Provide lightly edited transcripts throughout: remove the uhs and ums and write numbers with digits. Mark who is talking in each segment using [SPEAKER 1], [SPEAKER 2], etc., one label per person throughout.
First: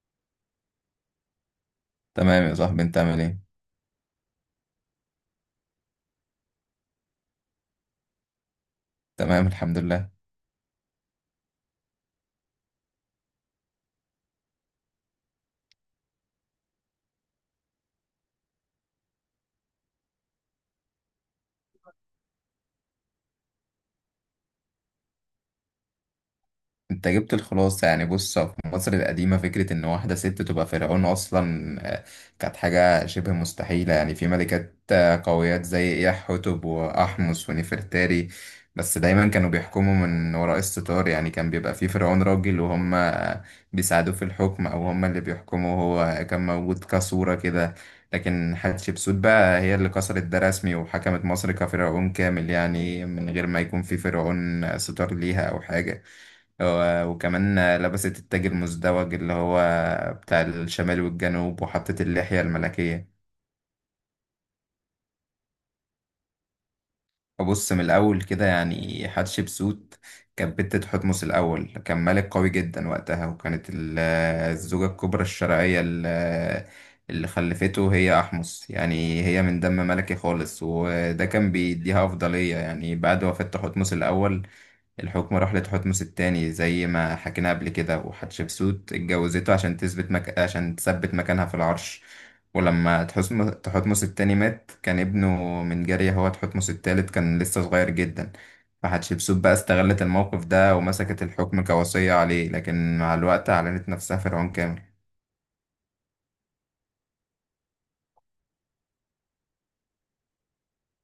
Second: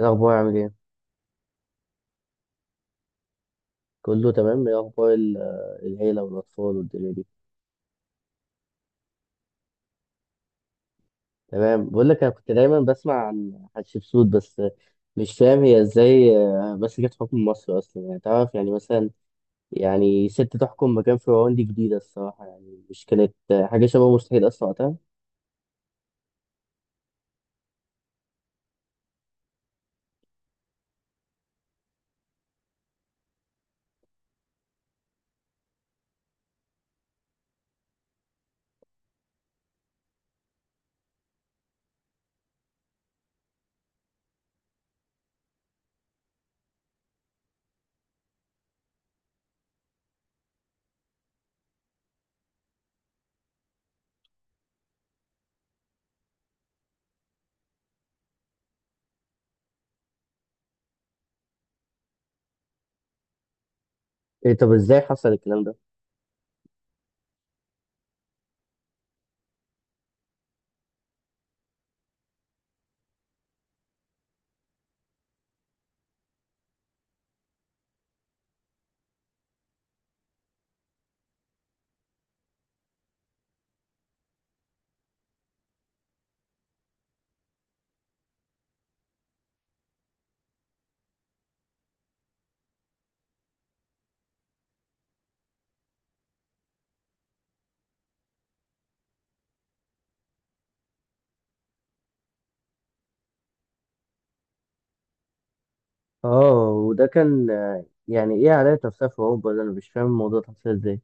[SPEAKER 1] إيه الأخبار عامل إيه؟
[SPEAKER 2] تمام يا صاحبي، انت عامل ايه؟
[SPEAKER 1] كله تمام، إيه أخبار العيلة والأطفال والدنيا دي؟
[SPEAKER 2] تمام، الحمد لله.
[SPEAKER 1] تمام، بقول لك أنا كنت دايما بسمع عن حتشبسوت، بس مش فاهم هي إزاي مسكت حكم مصر أصلا. يعني تعرف، يعني مثلا، يعني ست تحكم مكان فرعون دي جديدة الصراحة، يعني مش كانت حاجة شبه مستحيل أصلا وقتها.
[SPEAKER 2] انت جبت الخلاصة، يعني بص، في مصر القديمة فكرة ان واحدة ست تبقى فرعون اصلا كانت حاجة شبه مستحيلة. يعني في ملكات قويات زي إياحتب وأحمس ونفرتاري، بس دايما كانوا بيحكموا من وراء الستار. يعني كان بيبقى في فرعون راجل وهم بيساعدوه في الحكم او هم اللي بيحكموا، هو كان موجود كصورة كده. لكن حتشبسوت بقى هي اللي كسرت ده رسمي وحكمت مصر كفرعون كامل، يعني من غير ما يكون في فرعون ستار ليها او حاجة. وكمان لبست التاج المزدوج اللي هو بتاع الشمال والجنوب، وحطت اللحية الملكية.
[SPEAKER 1] إيه طب إزاي حصل الكلام ده؟
[SPEAKER 2] أبص من الأول كده، يعني حتشبسوت كانت بنت تحتمس الأول. كان ملك قوي جدا وقتها، وكانت الزوجة الكبرى الشرعية اللي خلفته هي أحمس، يعني هي من دم ملكي خالص وده كان بيديها أفضلية. يعني بعد وفاة تحتمس الأول، الحكم راح لتحتمس التاني زي ما حكينا قبل كده، وحتشبسوت اتجوزته عشان تثبت مكانها في العرش. ولما تحتمس التاني مات، كان ابنه من جارية هو تحتمس التالت، كان لسه صغير جدا. فحتشبسوت بقى استغلت الموقف ده ومسكت الحكم كوصية عليه، لكن مع الوقت أعلنت نفسها فرعون كامل.
[SPEAKER 1] وده كان يعني إيه عليها نفسها في أوروبا؟ ده أنا مش فاهم الموضوع ده حصل إزاي؟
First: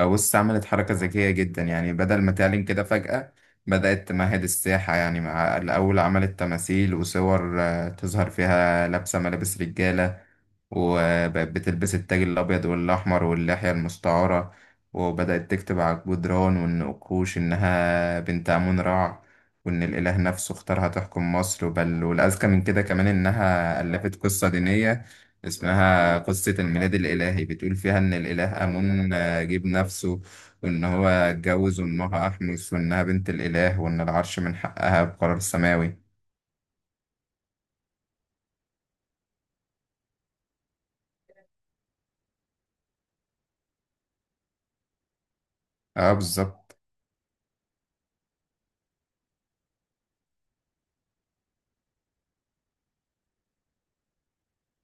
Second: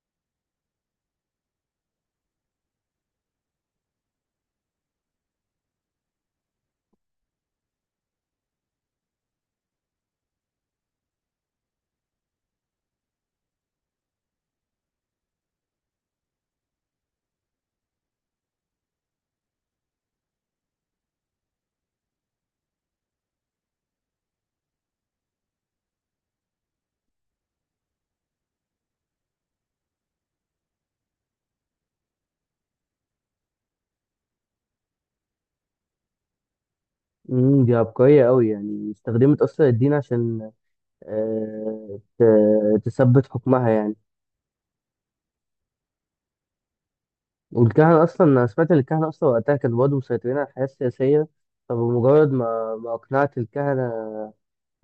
[SPEAKER 2] بص، عملت حركة ذكية جدا، يعني بدل ما تعلن كده فجأة بدأت تمهد الساحة. يعني مع الأول عملت تماثيل وصور تظهر فيها لابسة ملابس رجالة، وبقت بتلبس التاج الأبيض والأحمر واللحية المستعارة. وبدأت تكتب على الجدران والنقوش إنها بنت آمون رع، وإن الإله نفسه اختارها تحكم مصر. بل والأذكى من كده كمان إنها ألفت قصة دينية اسمها قصة الميلاد الإلهي، بتقول فيها إن الإله آمون جاب نفسه، وإن هو اتجوز وإمها أحمس، وإنها بنت الإله، وإن العرش من حقها بقرار سماوي.
[SPEAKER 1] دي عبقرية أوي، يعني استخدمت أصلا الدين عشان تثبت حكمها يعني.
[SPEAKER 2] اه، بالظبط.
[SPEAKER 1] والكهنة أصلا، أنا سمعت إن الكهنة أصلا وقتها كانوا برضه مسيطرين على الحياة السياسية. فبمجرد ما أقنعت الكهنة،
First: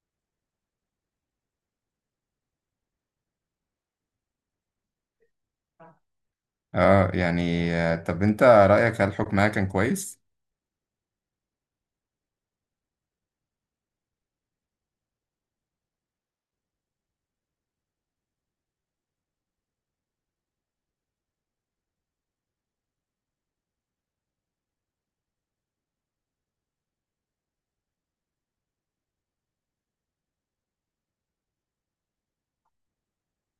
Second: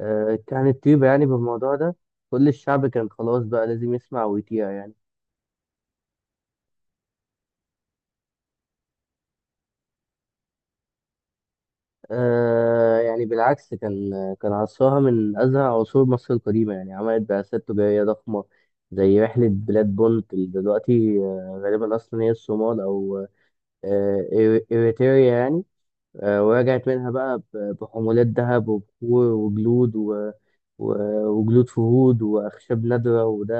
[SPEAKER 1] كهنة طيبة يعني، بالموضوع ده، كل الشعب كان خلاص بقى لازم يسمع ويطيع يعني.
[SPEAKER 2] اه يعني، طب انت رأيك هل حكمها كان كويس؟
[SPEAKER 1] آه، يعني بالعكس، كان عصرها من أزهى عصور مصر القديمة. يعني عملت بعثات تجارية ضخمة زي رحلة بلاد بونت، اللي دلوقتي غالبا أصلا هي الصومال أو آه، إيريتريا يعني. ورجعت منها بقى بحمولات ذهب وبخور وجلود و... وجلود فهود وأخشاب نادرة، وده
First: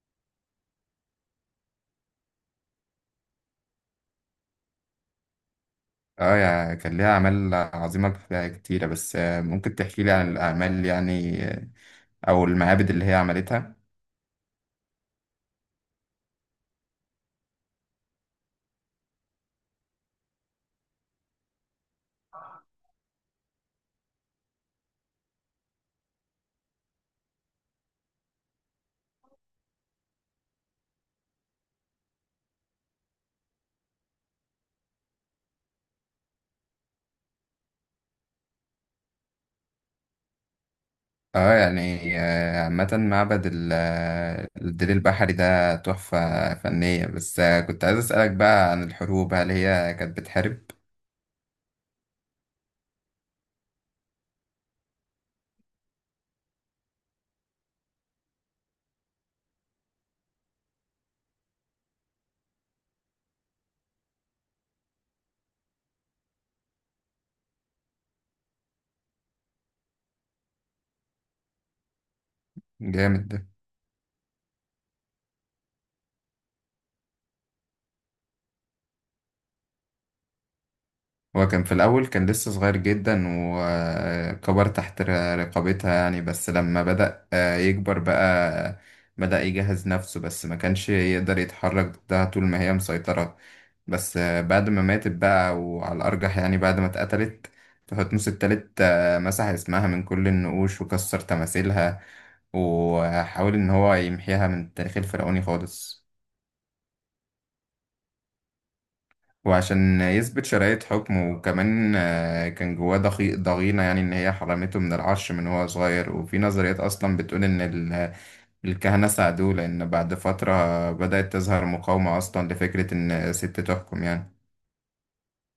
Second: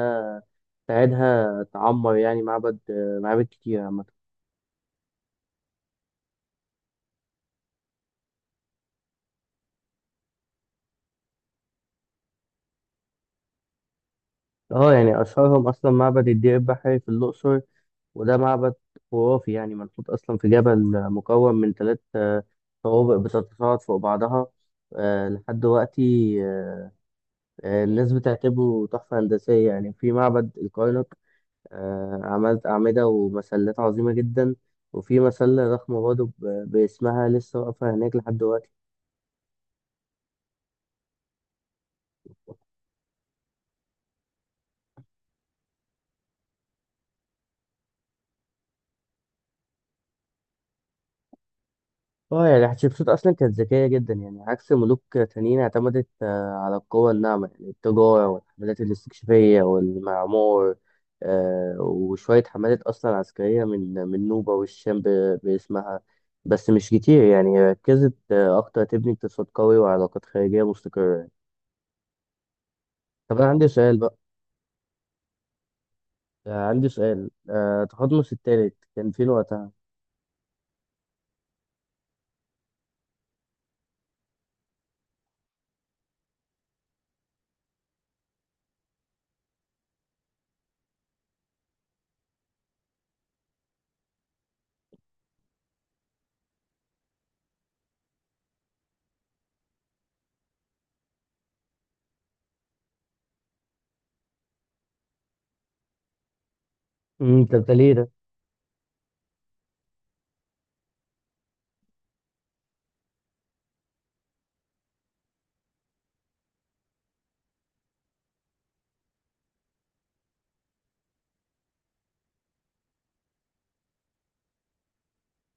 [SPEAKER 1] ساعدها تعمر يعني معبد آه، معابد كتير عامة.
[SPEAKER 2] اه يعني كان ليها أعمال عظيمة كتيرة، بس ممكن تحكي لي عن الأعمال، يعني أو المعابد اللي هي عملتها؟
[SPEAKER 1] اه يعني أشهرهم أصلا معبد الدير البحري في الأقصر. وده معبد خرافي، يعني منحوت أصلا في جبل، مكون من ثلاث طوابق بتتصاعد فوق بعضها لحد دلوقتي. آه، الناس بتعتبره تحفة هندسية يعني. في معبد الكرنك عملت أعمدة ومسلات عظيمة جدا، وفي مسلة ضخمة برضه باسمها لسه واقفة هناك لحد دلوقتي.
[SPEAKER 2] اه يعني، عامة معبد الدليل البحري ده تحفة فنية. بس كنت عايز أسألك بقى عن الحروب، هل هي كانت بتحارب؟
[SPEAKER 1] اه يعني حتشبسوت أصلا كانت ذكية جدا، يعني عكس ملوك تانيين اعتمدت على القوة الناعمة، يعني التجارة والحملات الاستكشافية والمعمار. وشوية حملات أصلا عسكرية من نوبة والشام باسمها. بس مش كتير، يعني ركزت أكتر تبني اقتصاد قوي وعلاقات خارجية مستقرة. طب أنا
[SPEAKER 2] جامد.
[SPEAKER 1] عندي سؤال بقى، عندي سؤال، تقدمس التالت كان فين وقتها؟
[SPEAKER 2] هو كان في الأول كان لسه صغير جدا، وكبر تحت رقابتها يعني، بس لما بدأ يكبر بقى بدأ يجهز نفسه، بس ما كانش يقدر يتحرك ضدها طول ما هي مسيطرة. بس بعد ما ماتت بقى، وعلى الأرجح يعني بعد ما اتقتلت، تحتمس التالت مسح اسمها من كل النقوش وكسر تماثيلها، وحاول إن هو يمحيها من التاريخ الفرعوني خالص.
[SPEAKER 1] طب ده ليه ده؟
[SPEAKER 2] وعشان يثبت شرعية حكمه، وكمان كان جواه ضغينة، يعني إن هي حرمته من العرش من هو صغير. وفي نظريات أصلا بتقول إن الكهنة ساعدوه، لأن بعد فترة بدأت تظهر مقاومة أصلا لفكرة إن ست تحكم يعني.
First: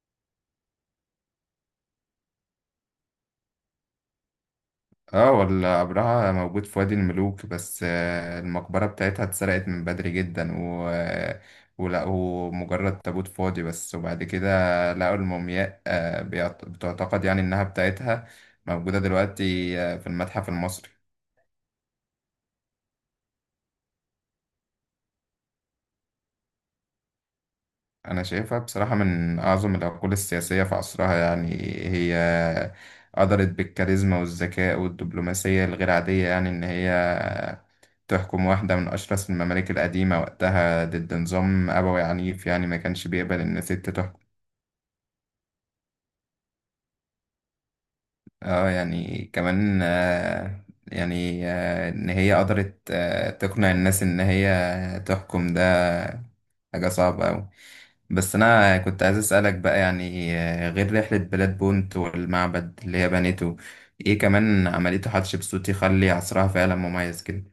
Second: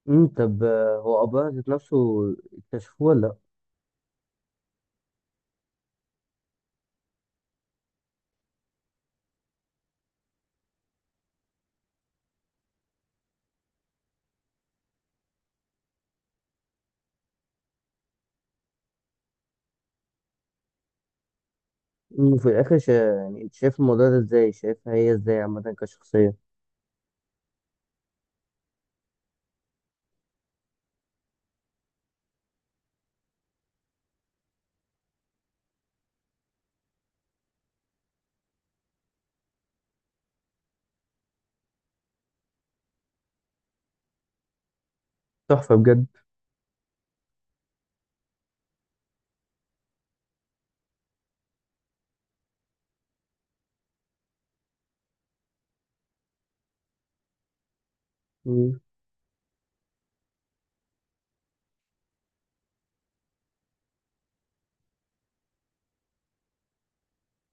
[SPEAKER 1] طب هو أبوها ذات نفسه اكتشفوه ولا لأ؟
[SPEAKER 2] اه، ولا قبرها موجود في وادي الملوك، بس المقبرة بتاعتها اتسرقت من بدري جدا ولقوا مجرد تابوت فاضي بس، وبعد كده لقوا المومياء. بتعتقد يعني إنها بتاعتها موجودة دلوقتي في المتحف المصري.
[SPEAKER 1] في الآخر يعني أنت شايف الموضوع ده إزاي؟ شايفها هي إزاي عامة كشخصية؟
[SPEAKER 2] أنا شايفها بصراحة من أعظم العقول السياسية في عصرها، يعني هي قدرت بالكاريزما والذكاء والدبلوماسية الغير عادية، يعني إن هي تحكم واحدة من أشرس الممالك القديمة وقتها ضد نظام أبوي عنيف، يعني ما كانش بيقبل إن ست تحكم.
[SPEAKER 1] تحفة بجد.
[SPEAKER 2] اه يعني كمان، إن هي قدرت تقنع الناس إن هي تحكم، ده حاجة صعبة أوي. بس أنا كنت عايز أسألك بقى، يعني غير رحلة بلاد بونت والمعبد اللي هي بنيته، إيه كمان عملته حتشبسوت يخلي عصرها فعلا مميز كده؟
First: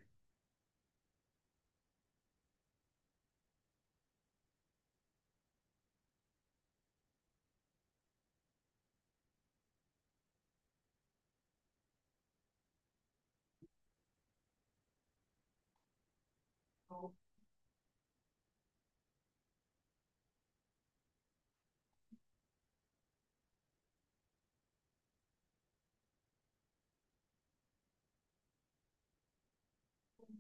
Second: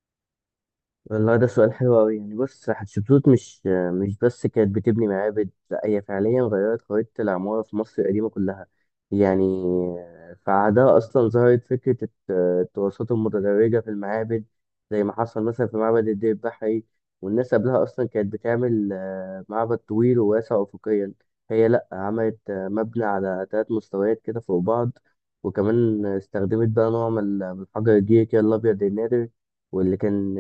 [SPEAKER 1] والله ده سؤال حلو أوي. يعني بص، حتشبسوت مش بس كانت بتبني معابد، لا، هي فعليا غيرت خريطة العمارة في مصر القديمة كلها. يعني في عهدها أصلا ظهرت فكرة التراثات المتدرجة في المعابد، زي ما حصل مثلا في معبد الدير البحري. والناس قبلها أصلا كانت بتعمل معبد طويل وواسع أفقيا. هي لأ، عملت مبنى على تلات مستويات كده فوق بعض. وكمان استخدمت بقى نوع من حجر الجيري كده الأبيض النادر، واللي كان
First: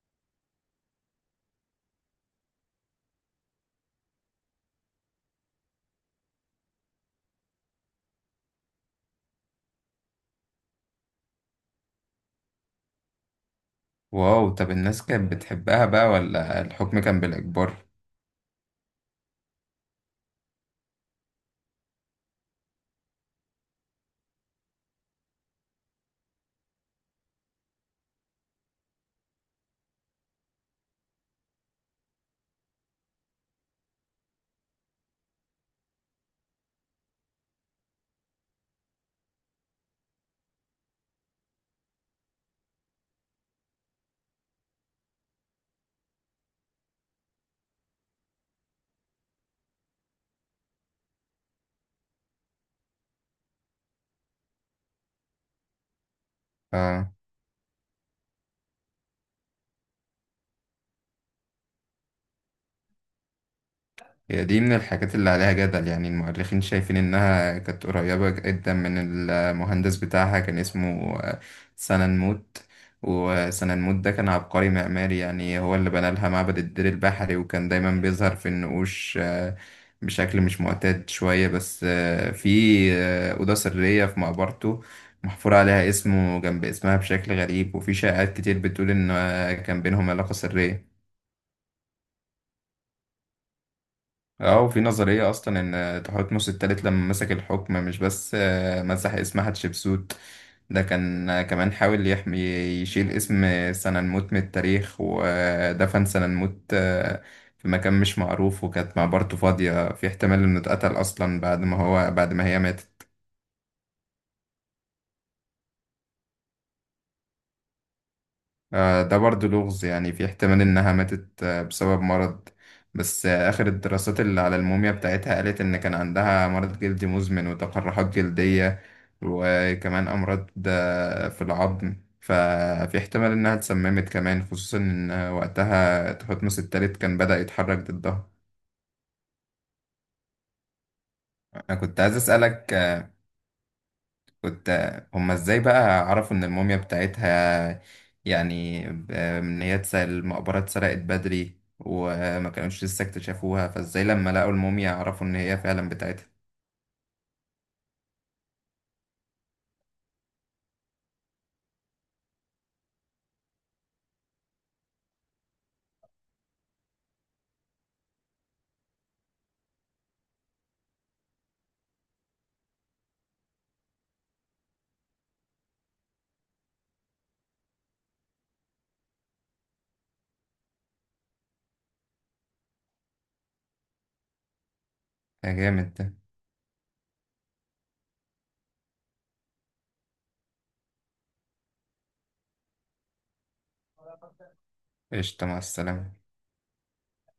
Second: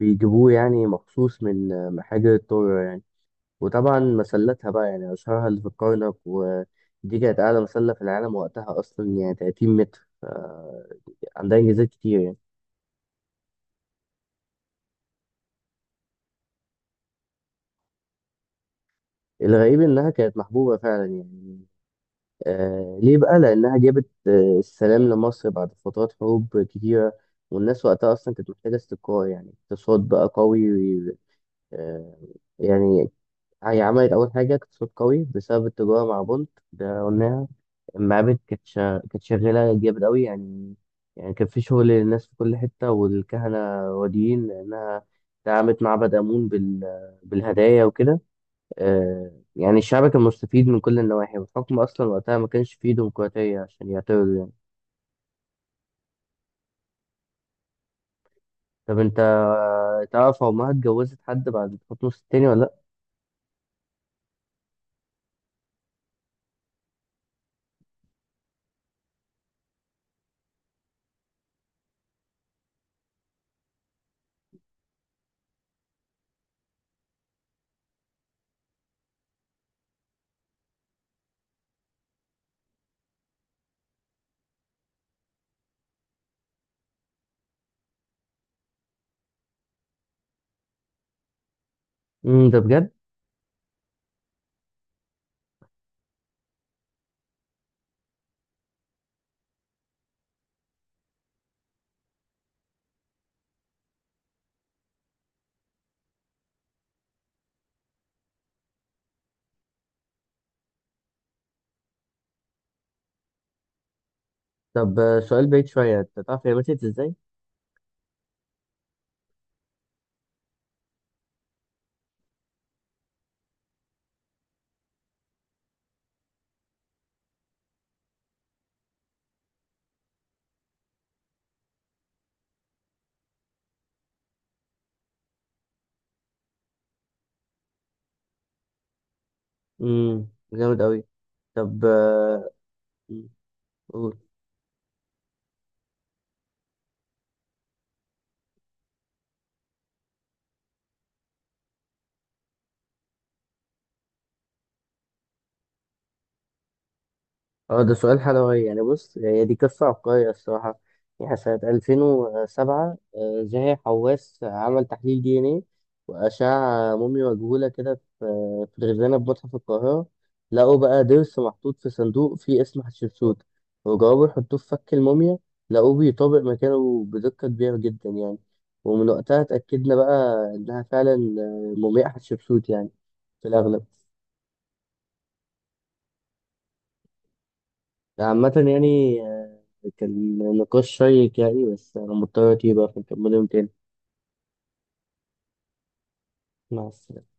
[SPEAKER 1] بيجيبوه يعني مخصوص من حجر الطور يعني. وطبعا مسلاتها بقى، يعني أشهرها اللي في الكرنك، ودي كانت أعلى مسلة في العالم وقتها أصلا، يعني 30 متر. عندها إنجازات كتير يعني.
[SPEAKER 2] واو، طب الناس كانت بتحبها بقى ولا الحكم كان بالإجبار؟
[SPEAKER 1] الغريب إنها كانت محبوبة فعلا يعني. آه ليه بقى؟ لأنها جابت السلام لمصر بعد فترات حروب كتيرة، والناس وقتها أصلا كانت محتاجة استقرار، يعني اقتصاد بقى قوي. آه، يعني هي عملت أول حاجة اقتصاد قوي بسبب التجارة مع بونت، ده قلناها. المعابد كانت كانت شغالة جامد أوي يعني. يعني كان في شغل للناس في كل حتة، والكهنة راضيين لأنها دعمت معبد آمون بالهدايا وكده. يعني الشعب كان مستفيد من كل النواحي، والحكم أصلا وقتها ما كانش فيه ديمقراطية عشان يعترضوا يعني.
[SPEAKER 2] آه.
[SPEAKER 1] طب أنت تعرف أمها اتجوزت حد بعد حكم الستيني ولا لأ؟
[SPEAKER 2] هي دي من الحاجات اللي عليها جدل، يعني المؤرخين شايفين إنها كانت قريبة جدا من المهندس بتاعها. كان اسمه سننموت، وسننموت ده كان عبقري معماري، يعني هو اللي بنى لها معبد الدير البحري، وكان دايما بيظهر في النقوش بشكل مش معتاد شوية. بس آه، في آه، أوضة سرية في مقبرته محفور عليها اسمه جنب اسمها بشكل غريب، وفي شائعات كتير بتقول إن كان بينهم علاقة سرية.
[SPEAKER 1] مم، ده بجد؟
[SPEAKER 2] اه، وفي نظرية أصلا إن تحتمس التالت لما مسك الحكم مش بس مسح اسم حتشبسوت، ده كان كمان حاول يشيل اسم سننموت من التاريخ، ودفن سننموت في مقام مش معروف، وكانت مقبرته فاضية. في احتمال إنه اتقتل أصلا بعد ما هو بعد ما هي ماتت.
[SPEAKER 1] طب سؤال بعيد شوية، أنت تعرف هي ماتت إزاي؟
[SPEAKER 2] ده برضو لغز، يعني في احتمال إنها ماتت بسبب مرض، بس آخر الدراسات اللي على الموميا بتاعتها قالت إن كان عندها مرض جلدي مزمن وتقرحات جلدية، وكمان أمراض في العظم. ففي احتمال إنها اتسممت كمان، خصوصا إن وقتها تحتمس التالت كان بدأ يتحرك ضدها.
[SPEAKER 1] مم، جامد أوي.
[SPEAKER 2] أنا
[SPEAKER 1] طب
[SPEAKER 2] كنت عايز أسألك،
[SPEAKER 1] مم، قول.
[SPEAKER 2] كنت هما ازاي بقى عرفوا ان الموميا بتاعتها، يعني المقبرة اتسرقت بدري وما كانوش لسه اكتشفوها، فازاي لما لقوا الموميا عرفوا ان هي فعلا بتاعتها؟
[SPEAKER 1] اه ده سؤال حلوي. يعني بص، هي دي قصة عبقرية الصراحة. يعني سنة 2007 زاهي حواس عمل تحليل دي ان ايه وأشعة موميا مجهولة كده في الخزانة في متحف القاهرة. لقوا بقى ضرس محطوط في صندوق فيه اسم حتشبسوت، وجربوا يحطوه في فك الموميا، لقوه بيطابق مكانه بدقة كبيرة جدا يعني. ومن وقتها اتأكدنا بقى إنها فعلا مومياء حتشبسوت يعني، في الأغلب.
[SPEAKER 2] يا جامد ده.
[SPEAKER 1] عامة يعني كان نقاش شيق يعني، بس أنا مضطر أتيه بقى، فنكمله يوم تاني.
[SPEAKER 2] قشطة، مع السلامة.
[SPEAKER 1] مع السلامة.